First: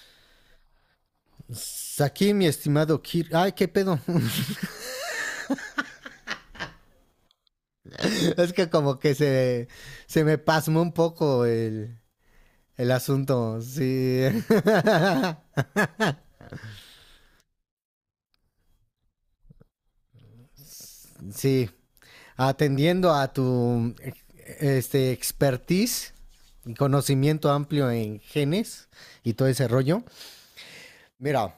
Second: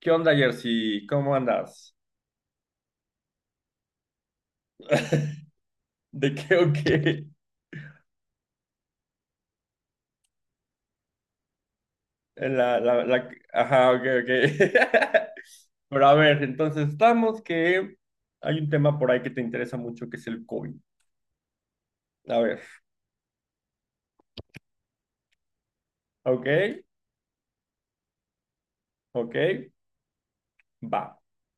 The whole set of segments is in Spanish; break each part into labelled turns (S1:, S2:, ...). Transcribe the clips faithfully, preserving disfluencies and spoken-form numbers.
S1: ¿Qué onda, Jersey? ¿Cómo andas?
S2: Aquí, mi estimado Kir. Ay, qué pedo.
S1: ¿De qué o qué?
S2: es que como que se, se me pasmó un poco el,
S1: La,
S2: el
S1: la, la...
S2: asunto.
S1: Ajá, ok,
S2: Sí.
S1: ok. Pero a ver, entonces estamos que hay un tema por ahí que te interesa mucho que es el COVID.
S2: sí.
S1: A ver,
S2: Atendiendo a tu este, expertise
S1: ok,
S2: y conocimiento amplio en genes y
S1: ok,
S2: todo ese rollo.
S1: va.
S2: Mira,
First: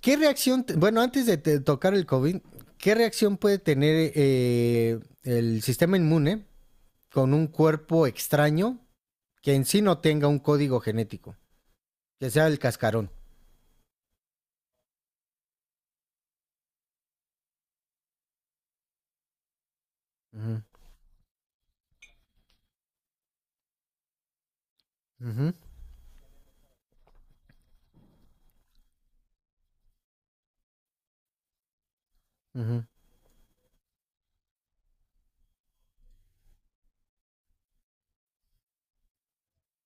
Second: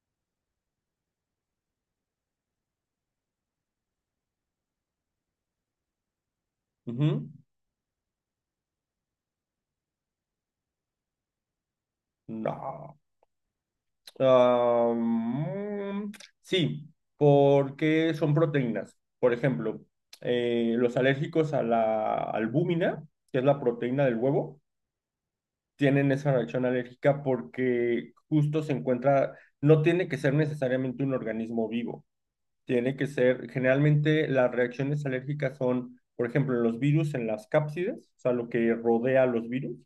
S2: ¿qué reacción? te- Bueno, antes de te- tocar el COVID, ¿qué reacción puede tener eh, el sistema inmune
S1: Ujú.
S2: con un cuerpo extraño que en sí no tenga un código genético, que sea el
S1: No.
S2: cascarón.
S1: Am, sí, porque son proteínas. Por ejemplo,
S2: Ujú,
S1: eh, los alérgicos a la albúmina, que es la proteína del huevo
S2: ujú,
S1: tienen esa reacción alérgica porque justo se encuentra, no tiene que ser necesariamente un organismo vivo,
S2: ujú,
S1: tiene que ser, generalmente las reacciones alérgicas son, por ejemplo, en los virus, en las cápsides, o sea, lo que rodea a los virus,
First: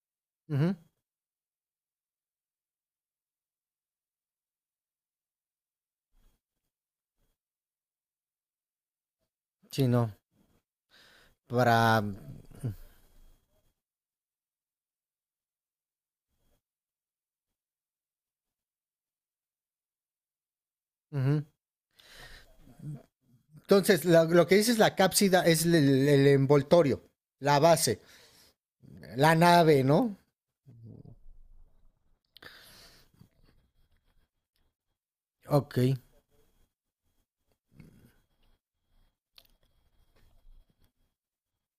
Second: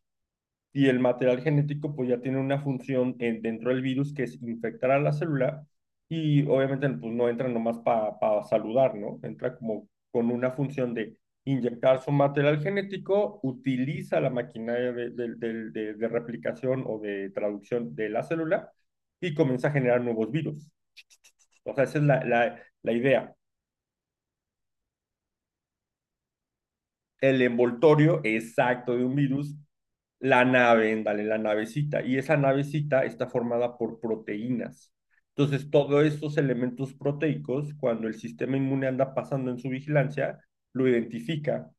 S2: ujú.
S1: y el material genético pues ya tiene una función en- dentro del virus que es infectar a la célula y obviamente pues no entra nomás para pa saludar, ¿no? Entra
S2: Sí,
S1: como
S2: no,
S1: con una función de inyectar
S2: para.
S1: su material genético, utiliza la maquinaria de, de- de- de- de replicación o de traducción de la célula y comienza a generar nuevos virus.
S2: Ujú.
S1: O sea, esa es la, la, la idea.
S2: Entonces, la- lo, que dices la cápsida es el, el- el envoltorio,
S1: El
S2: la base,
S1: envoltorio exacto de un
S2: la
S1: virus.
S2: nave, ¿no?
S1: La nave, ándale, la navecita. Y esa navecita está formada por proteínas. Entonces,
S2: Ok,
S1: todos estos elementos proteicos, cuando el sistema inmune anda pasando en su vigilancia, lo identifica.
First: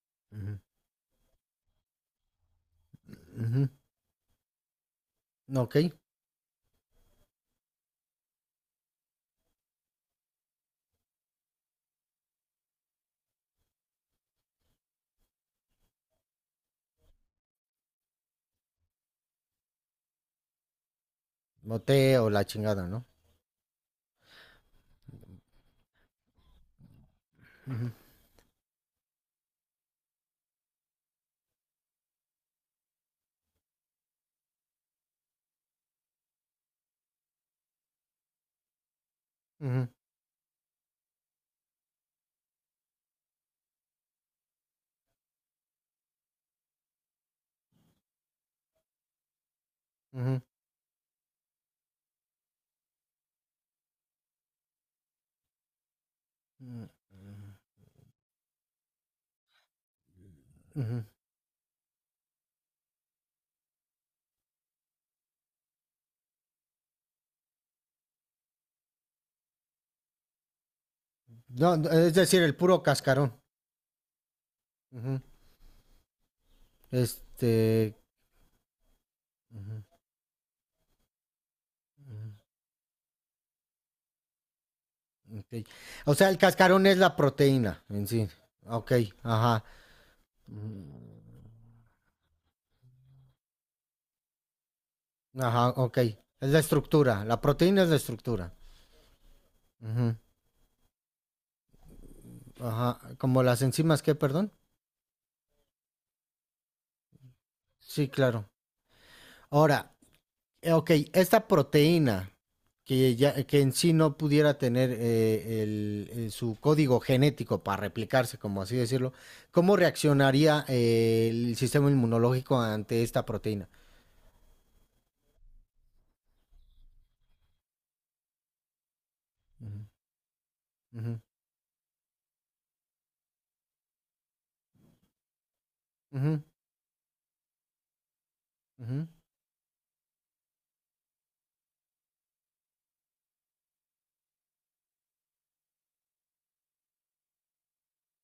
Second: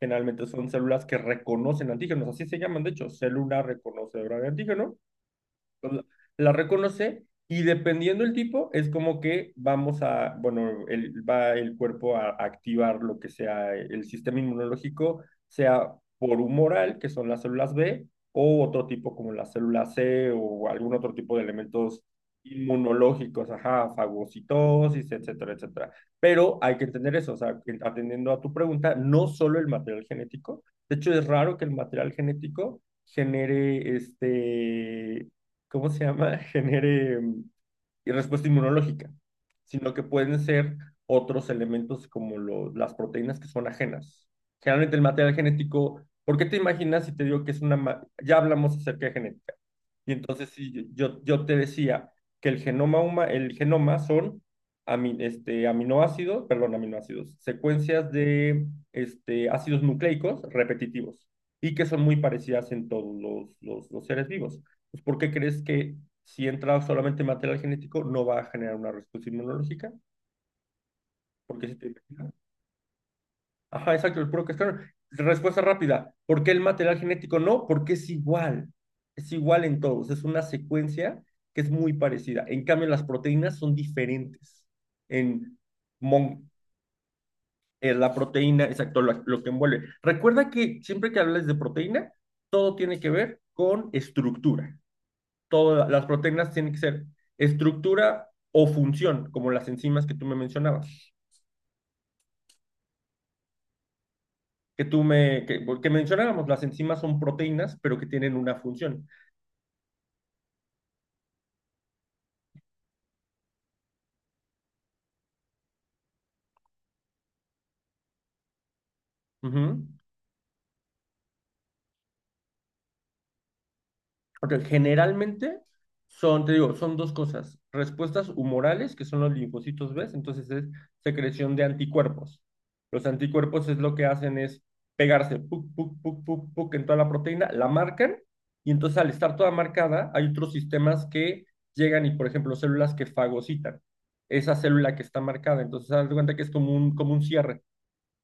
S1: Generalmente son células que reconocen antígenos, así se llaman, de hecho, célula
S2: ujú,
S1: reconocedora de antígeno
S2: ok,
S1: la, la reconoce y dependiendo el tipo, es como que vamos a, bueno, el, va el cuerpo a, a activar lo que sea el sistema inmunológico, sea por humoral, que son las células B, o otro tipo como la célula C o algún otro tipo de elementos
S2: moteo, la chingada, ¿no?
S1: inmunológicos, ajá, fagocitosis, etcétera, etcétera. Pero hay que entender eso, o sea, atendiendo a tu pregunta, no solo el material genético, de hecho es raro que el material genético genere este ¿cómo se llama? Genere mm, respuesta inmunológica,
S2: Ujú,
S1: sino que pueden ser otros elementos como lo- las proteínas que son ajenas. Generalmente el material genético, ¿por qué te imaginas si te digo que es una... ma- Ya hablamos acerca de genética. Y
S2: ujú,
S1: entonces sí, yo, yo te decía que el genoma huma- el genoma son ami- este, aminoácidos, perdón, aminoácidos, secuencias de este, ácidos nucleicos
S2: ujú.
S1: repetitivos y que son muy parecidas en todos los, los, los seres vivos. Pues, ¿por qué crees que si entra solamente material genético no va a generar una respuesta inmunológica? Porque si
S2: No, no,
S1: te...
S2: es decir, el puro cascarón.
S1: Ajá, exacto, el puro cascarón.
S2: Ujú.
S1: Respuesta rápida. ¿Por qué el material genético no? Porque
S2: Este...
S1: es igual. Es igual en
S2: ujú,
S1: todos. Es una secuencia que es muy parecida. En cambio, las proteínas son diferentes.
S2: ujú, ok.
S1: En,
S2: O sea, el
S1: mon-
S2: cascarón es la proteína
S1: en
S2: en
S1: la
S2: sí.
S1: proteína,
S2: Ok,
S1: exacto, lo, lo que
S2: ajá.
S1: envuelve. Recuerda que
S2: Mm.
S1: siempre que hables de proteína, todo tiene que ver con estructura.
S2: Ajá,
S1: Todas
S2: ok.
S1: las
S2: Es
S1: proteínas
S2: la
S1: tienen que ser
S2: estructura. La proteína es la
S1: estructura
S2: estructura.
S1: o función, como las enzimas que
S2: Ujú,
S1: tú me mencionabas.
S2: ajá. Como las enzimas, ¿qué, perdón?
S1: Que tú me, que, que mencionábamos, las enzimas son proteínas, pero que
S2: Sí,
S1: tienen
S2: claro.
S1: una función.
S2: Ahora, eh, ok, esta proteína que, ya, que en sí no pudiera tener eh, el- eh, su código genético para replicarse, como así decirlo, ¿cómo
S1: Ujú.
S2: reaccionaría eh, el sistema inmunológico ante esta proteína?
S1: Ok, generalmente son, te digo, son dos cosas, respuestas humorales, que son los linfocitos B, entonces es
S2: Ujú,
S1: secreción de anticuerpos. Los anticuerpos es lo que hacen es pegarse, puc, puc, puc,
S2: ujú,
S1: puc, puc, en toda la proteína, la marcan, y entonces
S2: ujú,
S1: al estar toda marcada, hay otros sistemas que llegan y, por ejemplo, células que fagocitan esa célula que está marcada. Entonces, haz de cuenta que es como un, como un cierre.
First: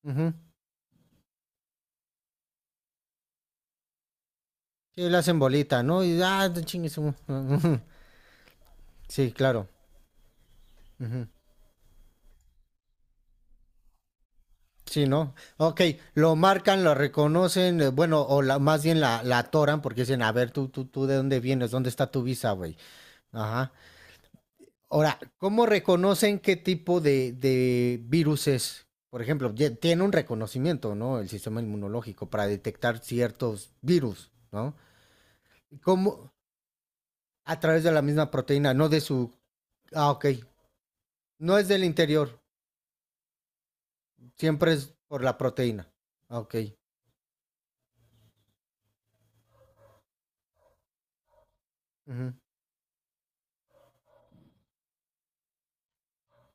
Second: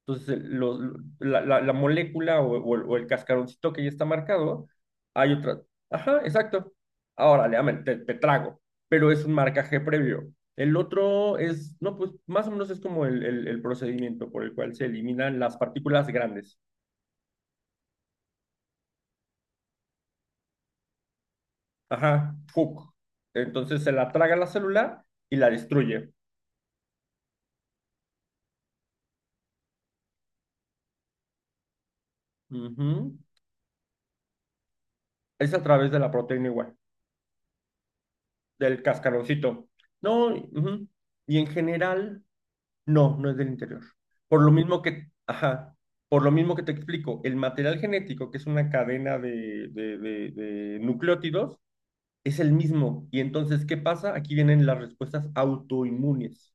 S2: ujú. Ujú.
S1: Entonces, lo- lo- la, la- la molécula o, o el o el cascaroncito que ya está marcado,
S2: Sí, la
S1: hay
S2: hacen
S1: otra.
S2: bolita, ¿no?
S1: Ajá,
S2: Y ah,
S1: exacto.
S2: chingue su-
S1: Ahora, le amen, te, te trago, pero es
S2: Sí,
S1: un
S2: claro.
S1: marcaje previo. El otro es, no, pues más o menos es como el, el- el procedimiento por el cual se
S2: Sí, ¿no?
S1: eliminan las
S2: Ok,
S1: partículas
S2: lo
S1: grandes.
S2: marcan, lo reconocen, eh, bueno, o la, más bien la, la atoran porque dicen, a ver, tú, tú, tú, ¿de dónde vienes? ¿Dónde está tu
S1: Ajá,
S2: visa, güey?
S1: hook.
S2: Ajá.
S1: Entonces se la traga la célula
S2: Ahora,
S1: y la
S2: ¿cómo
S1: destruye.
S2: reconocen qué tipo de, de virus es? Por ejemplo, ye- tiene un reconocimiento, ¿no? El sistema inmunológico para detectar
S1: Ujú.
S2: ciertos virus, ¿no?
S1: Es a través de la
S2: ¿Cómo?
S1: proteína igual,
S2: A través de la misma proteína,
S1: del
S2: no de su.
S1: cascaroncito.
S2: Ah, ok.
S1: No, ujú. Y en
S2: No es del
S1: general.
S2: interior,
S1: No, no es del interior. Por lo
S2: siempre
S1: mismo
S2: es
S1: que,
S2: por la
S1: ajá,
S2: proteína.
S1: por lo
S2: Ah,
S1: mismo
S2: ok.
S1: que te explico, el material genético, que es una cadena de- de- de- de nucleótidos,
S2: Ujú.
S1: es el mismo. Y entonces, ¿qué pasa? Aquí vienen las respuestas autoinmunes.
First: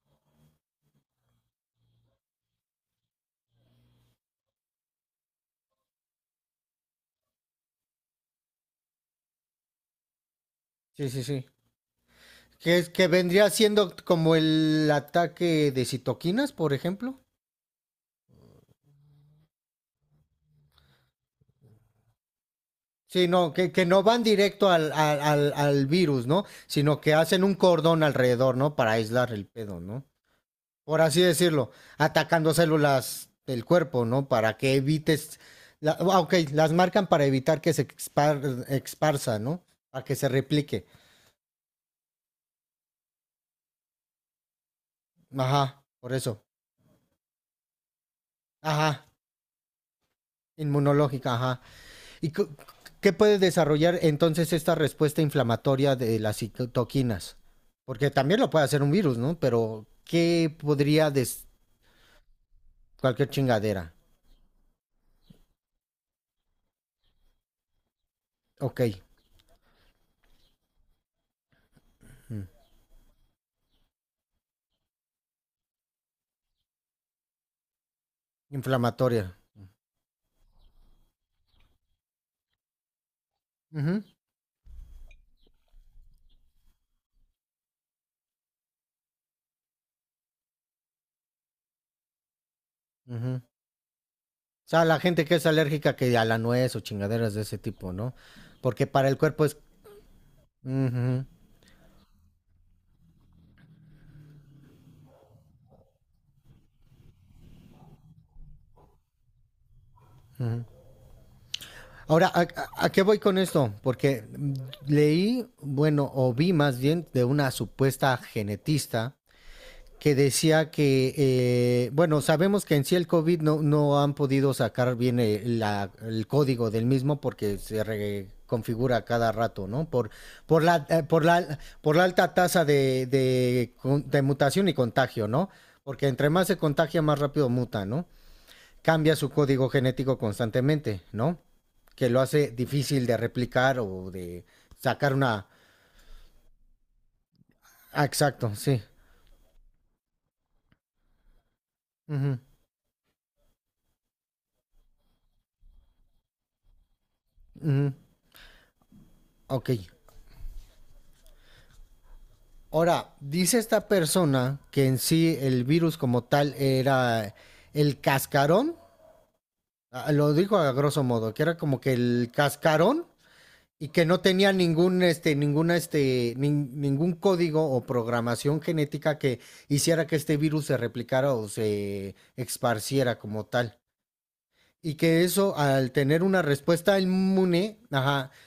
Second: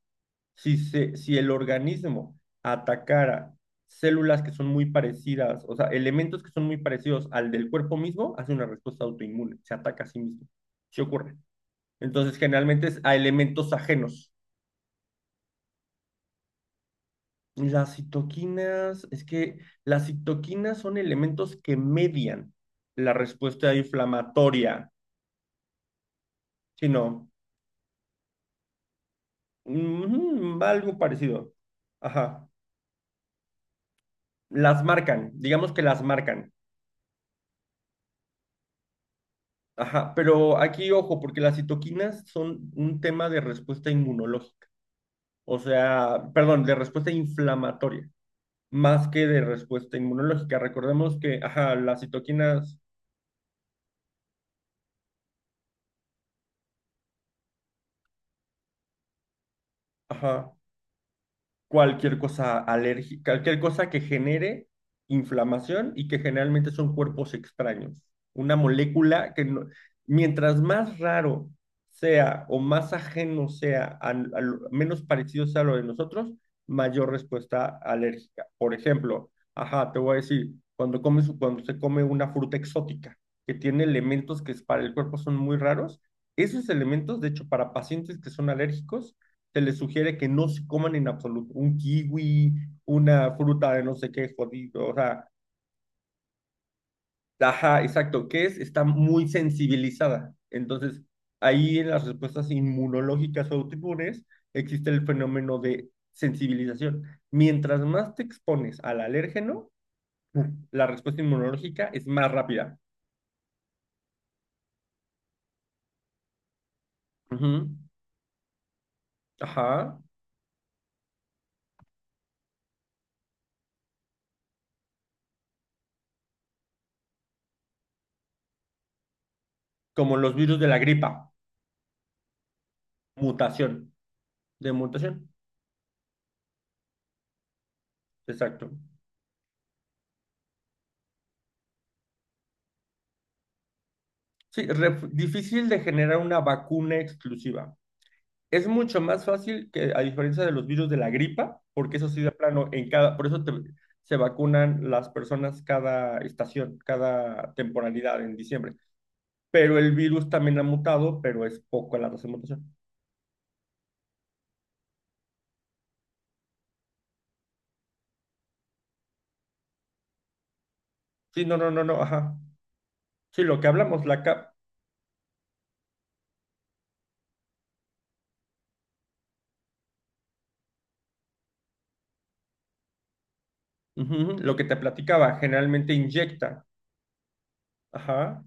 S1: Si, se, si el organismo atacara células que son muy parecidas, o sea, elementos que son muy parecidos al del cuerpo mismo, hace una respuesta autoinmune, se ataca a sí mismo. Sí
S2: Sí, sí,
S1: ocurre.
S2: sí.
S1: Entonces,
S2: Que,
S1: generalmente
S2: es,
S1: es
S2: que
S1: a
S2: vendría
S1: elementos
S2: siendo
S1: ajenos.
S2: como el ataque de citoquinas, por ejemplo.
S1: Las citoquinas, es que las citoquinas son elementos que median la
S2: Sí, no, que,
S1: respuesta
S2: que no van directo
S1: inflamatoria,
S2: al, al, al, al virus, ¿no? Sino que
S1: sino
S2: hacen un cordón alrededor, ¿no? Para aislar el pedo, ¿no?
S1: algo
S2: Por así
S1: parecido.
S2: decirlo,
S1: Ajá,
S2: atacando células del cuerpo, ¿no? Para que
S1: las marcan,
S2: evites.
S1: digamos que
S2: La,
S1: las
S2: ah, ok,
S1: marcan.
S2: las marcan para evitar que se expar, exparsa, ¿no? Para
S1: Ajá,
S2: que se
S1: pero
S2: replique.
S1: aquí ojo, porque las citoquinas son un tema de respuesta inmunológica, o
S2: Ajá, por
S1: sea,
S2: eso.
S1: perdón, de respuesta inflamatoria,
S2: Ajá,
S1: más que de respuesta inmunológica. Recordemos
S2: inmunológica,
S1: que,
S2: ajá.
S1: ajá, las
S2: ¿Y
S1: citoquinas,
S2: qué puede desarrollar entonces esta respuesta inflamatoria de las citoquinas? Porque también lo puede hacer un virus, ¿no? Pero
S1: ajá.
S2: ¿qué podría des...
S1: Cualquier cosa
S2: cualquier
S1: alérgica, cualquier cosa
S2: chingadera?
S1: que genere inflamación y que generalmente son cuerpos extraños. Una
S2: Ok,
S1: molécula que no- Mientras más raro sea
S2: mm.
S1: o más ajeno sea, al- al- menos parecido sea a lo de nosotros, mayor respuesta alérgica. Por ejemplo,
S2: inflamatoria.
S1: ajá, te voy a decir, cuando comes, cuando se come una fruta exótica que
S2: Uh
S1: tiene
S2: -huh.
S1: elementos que es- para el cuerpo son muy raros, esos elementos, de hecho, para pacientes que son alérgicos, se les sugiere que no se coman en absoluto un kiwi,
S2: Uh
S1: una
S2: -huh. O
S1: fruta de no sé qué
S2: sea,
S1: jodido, o
S2: la
S1: sea,
S2: gente que es alérgica que a la nuez o chingaderas de ese
S1: ajá,
S2: tipo, ¿no?
S1: exacto, que es, está
S2: Porque para el
S1: muy
S2: cuerpo es.
S1: sensibilizada.
S2: Uh
S1: Entonces,
S2: -huh.
S1: ahí en las respuestas inmunológicas o autoinmunes existe el fenómeno de sensibilización. Mientras más te expones al alérgeno, la respuesta inmunológica es
S2: Ahora,
S1: más
S2: ¿a, ¿a,
S1: rápida.
S2: a qué voy con esto? Porque mm, leí, bueno, o vi más bien de una
S1: Ujú.
S2: supuesta genetista
S1: Ajá.
S2: que decía que, eh, bueno, sabemos que en sí el COVID no, no han podido sacar bien el, la- el código del mismo porque se reconfigura cada rato, ¿no? Por,
S1: Como los virus
S2: por,
S1: de la
S2: la, eh, por,
S1: gripa,
S2: la, por la alta tasa de, de,
S1: mutación,
S2: con- de mutación
S1: de
S2: y contagio,
S1: mutación,
S2: ¿no? Porque entre más se contagia, más rápido muta, ¿no?
S1: exacto.
S2: Cambia su código genético constantemente, ¿no? Que lo hace difícil de replicar o de
S1: Sí, ref-
S2: sacar una.
S1: difícil de generar una vacuna exclusiva.
S2: Ah, exacto,
S1: Es
S2: sí.
S1: mucho más fácil que, a diferencia de los virus de la gripa, porque eso sí de
S2: Ujú,
S1: plano, en cada, por eso te- se vacunan las personas cada estación, cada
S2: ujú.
S1: temporalidad en diciembre.
S2: Ok.
S1: Pero el virus también ha mutado, pero es poco la tasa de mutación.
S2: Ahora, dice esta persona que en sí el virus como tal era el cascarón, ah, lo dijo a grosso modo, que
S1: Sí, no,
S2: era
S1: no,
S2: como
S1: no,
S2: que
S1: no,
S2: el
S1: ajá.
S2: cascarón
S1: Sí, lo que
S2: y
S1: hablamos,
S2: que no
S1: la
S2: tenía
S1: cap,
S2: ningún este ninguna este nin- ningún código o programación genética que hiciera que este virus se replicara o se esparciera como tal
S1: ujú, ujú, lo que te
S2: y que
S1: platicaba,
S2: eso al
S1: generalmente
S2: tener una
S1: inyecta.
S2: respuesta inmune, ajá,
S1: Ajá.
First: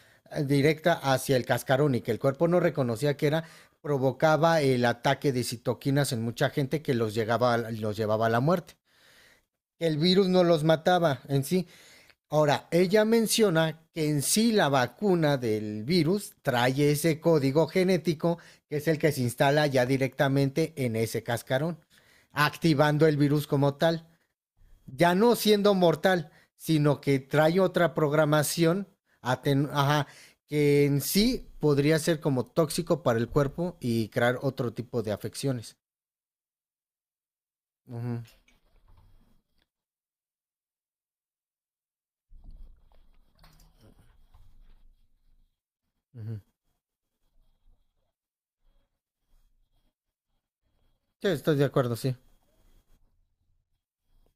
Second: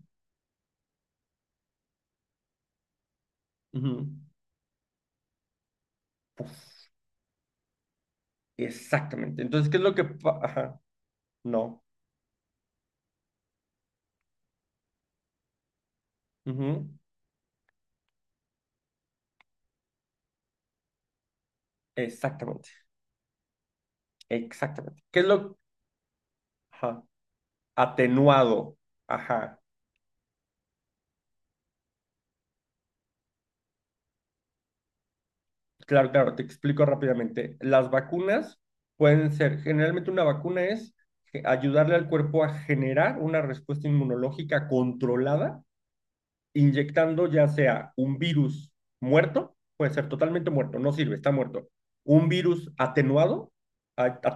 S2: directa hacia el cascarón y que el cuerpo no reconocía que era,
S1: Ujú.
S2: provocaba el ataque de citoquinas en mucha gente
S1: Puf,
S2: que los, llegaba, a- los llevaba a la muerte.
S1: exactamente. Entonces, ¿qué es lo
S2: El
S1: que...
S2: virus
S1: pa-
S2: no los
S1: Ajá.
S2: mataba en sí.
S1: No.
S2: Ahora, ella menciona que en sí la vacuna del virus
S1: Ujú.
S2: trae ese código genético que es el que se instala ya directamente en ese cascarón,
S1: Exactamente.
S2: activando el virus como tal
S1: Exactamente.
S2: ya
S1: ¿Qué es
S2: no
S1: lo...
S2: siendo mortal, sino
S1: ajá,
S2: que trae otra
S1: atenuado?
S2: programación
S1: Ajá.
S2: aten- ajá, que en sí podría ser como tóxico para el cuerpo y crear otro tipo de afecciones.
S1: Claro, claro, te explico rápidamente. Las
S2: Ujú,
S1: vacunas pueden ser, generalmente una vacuna es ge- ayudarle al cuerpo a generar una respuesta inmunológica controlada
S2: ujú.
S1: inyectando ya sea un virus muerto, puede ser totalmente muerto, no sirve,
S2: Sí,
S1: está
S2: estoy de
S1: muerto,
S2: acuerdo, sí.
S1: un virus atenuado,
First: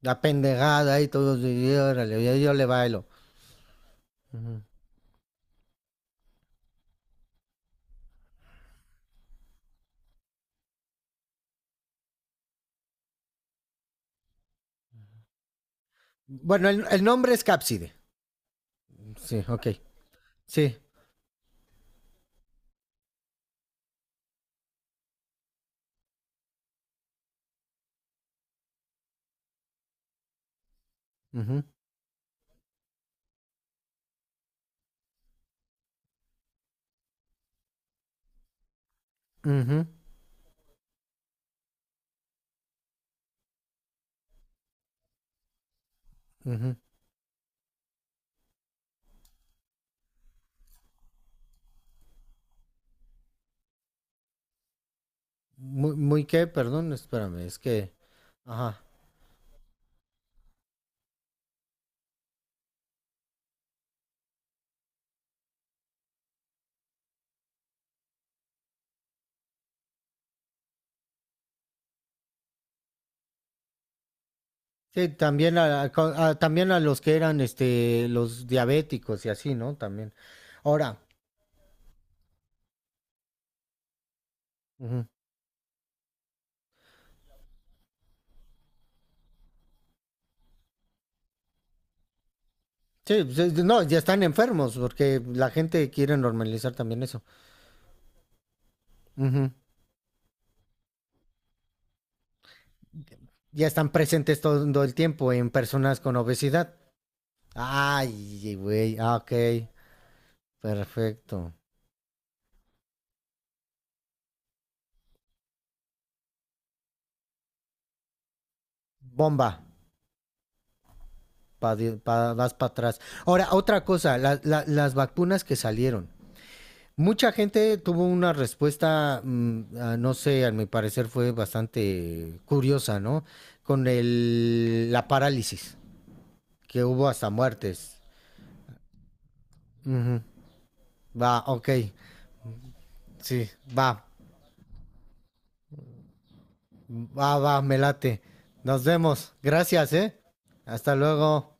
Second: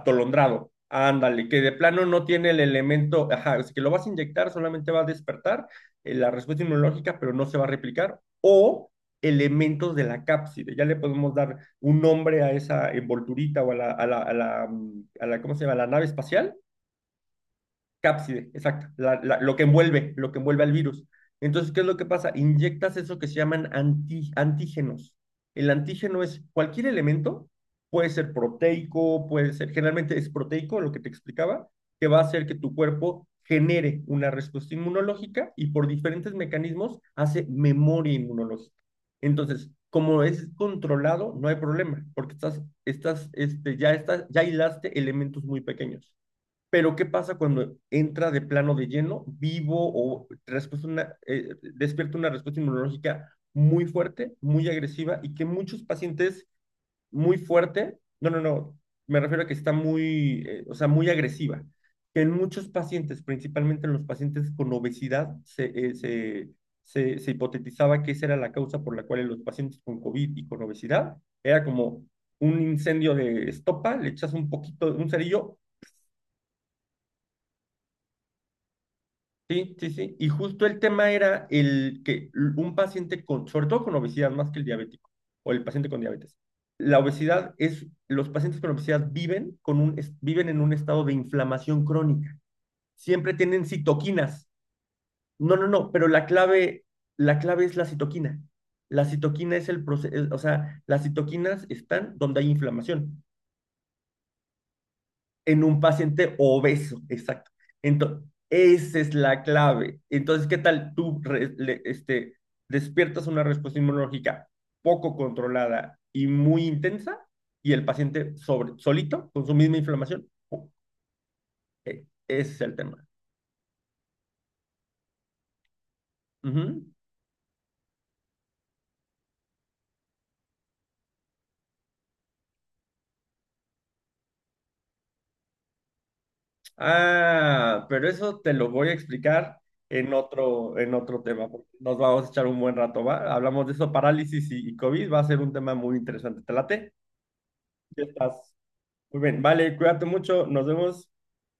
S2: La pendejada y todo,
S1: ándale, que
S2: y
S1: de plano no
S2: órale, yo,
S1: tiene
S2: yo
S1: el
S2: le bailo.
S1: elemento, ajá, es que lo vas a inyectar,
S2: Ujú.
S1: solamente va a despertar eh, la respuesta inmunológica, pero no se va a replicar, o elementos de la cápside, ya le podemos dar un nombre a esa envolturita o a la, a la, a la, mm, a la, ¿cómo se llama?, a la nave espacial
S2: Bueno, el, el nombre es Cápside.
S1: cápside, exacto, la- la-
S2: Sí,
S1: lo que
S2: ok.
S1: envuelve, lo que envuelve al
S2: Sí.
S1: virus. Entonces, ¿qué es lo que pasa? Inyectas eso que se llaman anti- antígenos. El antígeno es cualquier elemento, puede ser proteico, puede ser, generalmente es proteico, lo que te
S2: Ujú,
S1: explicaba, que va a hacer que tu cuerpo genere una respuesta inmunológica y por diferentes mecanismos hace memoria inmunológica. Entonces,
S2: ujú,
S1: como es controlado, no hay problema, porque estás, estás, este, ya estás, ya hilaste elementos muy pequeños.
S2: ujú.
S1: Pero ¿qué pasa cuando entra de plano de lleno, vivo o respuesta una, eh, despierta una respuesta inmunológica muy fuerte, muy agresiva y que muchos
S2: Muy, muy
S1: pacientes
S2: qué, perdón,
S1: muy
S2: espérame, es que.
S1: fuerte, no, no, no,
S2: Ajá.
S1: me refiero a que está muy, eh, o sea, muy agresiva, que en muchos pacientes, principalmente en los pacientes con obesidad, se, eh, se, se, se hipotetizaba que esa era la causa por la cual en los pacientes con COVID y con obesidad era como un incendio de estopa, le echas un poquito, un
S2: Sí,
S1: cerillo.
S2: también a, a- también a los que eran este los diabéticos y así,
S1: Sí,
S2: ¿no?
S1: sí,
S2: También.
S1: sí. Y justo el
S2: Ahora,
S1: tema era el que un paciente con, sobre todo con obesidad, más que el
S2: ujú.
S1: diabético o el paciente con diabetes. La obesidad es, los pacientes con obesidad viven con un, es- viven en un estado de inflamación crónica.
S2: Sí,
S1: Siempre
S2: pues, es-
S1: tienen
S2: no, ya están
S1: citoquinas.
S2: enfermos porque la
S1: No, no,
S2: gente
S1: no, pero
S2: quiere
S1: la
S2: normalizar
S1: clave,
S2: también eso.
S1: la clave es la citoquina. La
S2: Ujú.
S1: citoquina es el proceso, o sea, las citoquinas están donde hay inflamación.
S2: Ya están presentes todo el tiempo en
S1: En un
S2: personas con
S1: paciente
S2: obesidad.
S1: obeso, exacto. Entonces,
S2: Ay, güey,
S1: esa es
S2: ah, ok,
S1: la clave. Entonces, ¿qué tal tú re-
S2: perfecto.
S1: le- este, despiertas una respuesta inmunológica poco controlada y muy intensa y el paciente sobre, solito con
S2: Bomba,
S1: su misma inflamación? Oh,
S2: pa di-
S1: eh,
S2: pa-
S1: ese
S2: vas
S1: es
S2: para
S1: el
S2: atrás.
S1: tema.
S2: Ahora, otra cosa, la- la- las vacunas que salieron.
S1: Ujú.
S2: Mucha gente tuvo una respuesta, mm, a- no sé, a mi parecer fue bastante curiosa, ¿no? Con el, la parálisis, que hubo hasta
S1: Ah,
S2: muertes.
S1: pero eso te lo voy a explicar en
S2: Ujú.
S1: otro, en otro
S2: Va,
S1: tema, porque
S2: ok,
S1: nos vamos a echar un buen rato, ¿va?
S2: sí,
S1: Hablamos de eso,
S2: va,
S1: parálisis y, y COVID, va a ser un tema muy interesante. ¿Te late?
S2: va, va, me
S1: Ya
S2: late.
S1: estás.
S2: Nos
S1: Muy
S2: vemos,
S1: bien, vale,
S2: gracias,
S1: cuídate
S2: ¿eh?
S1: mucho, nos
S2: Hasta
S1: vemos.
S2: luego.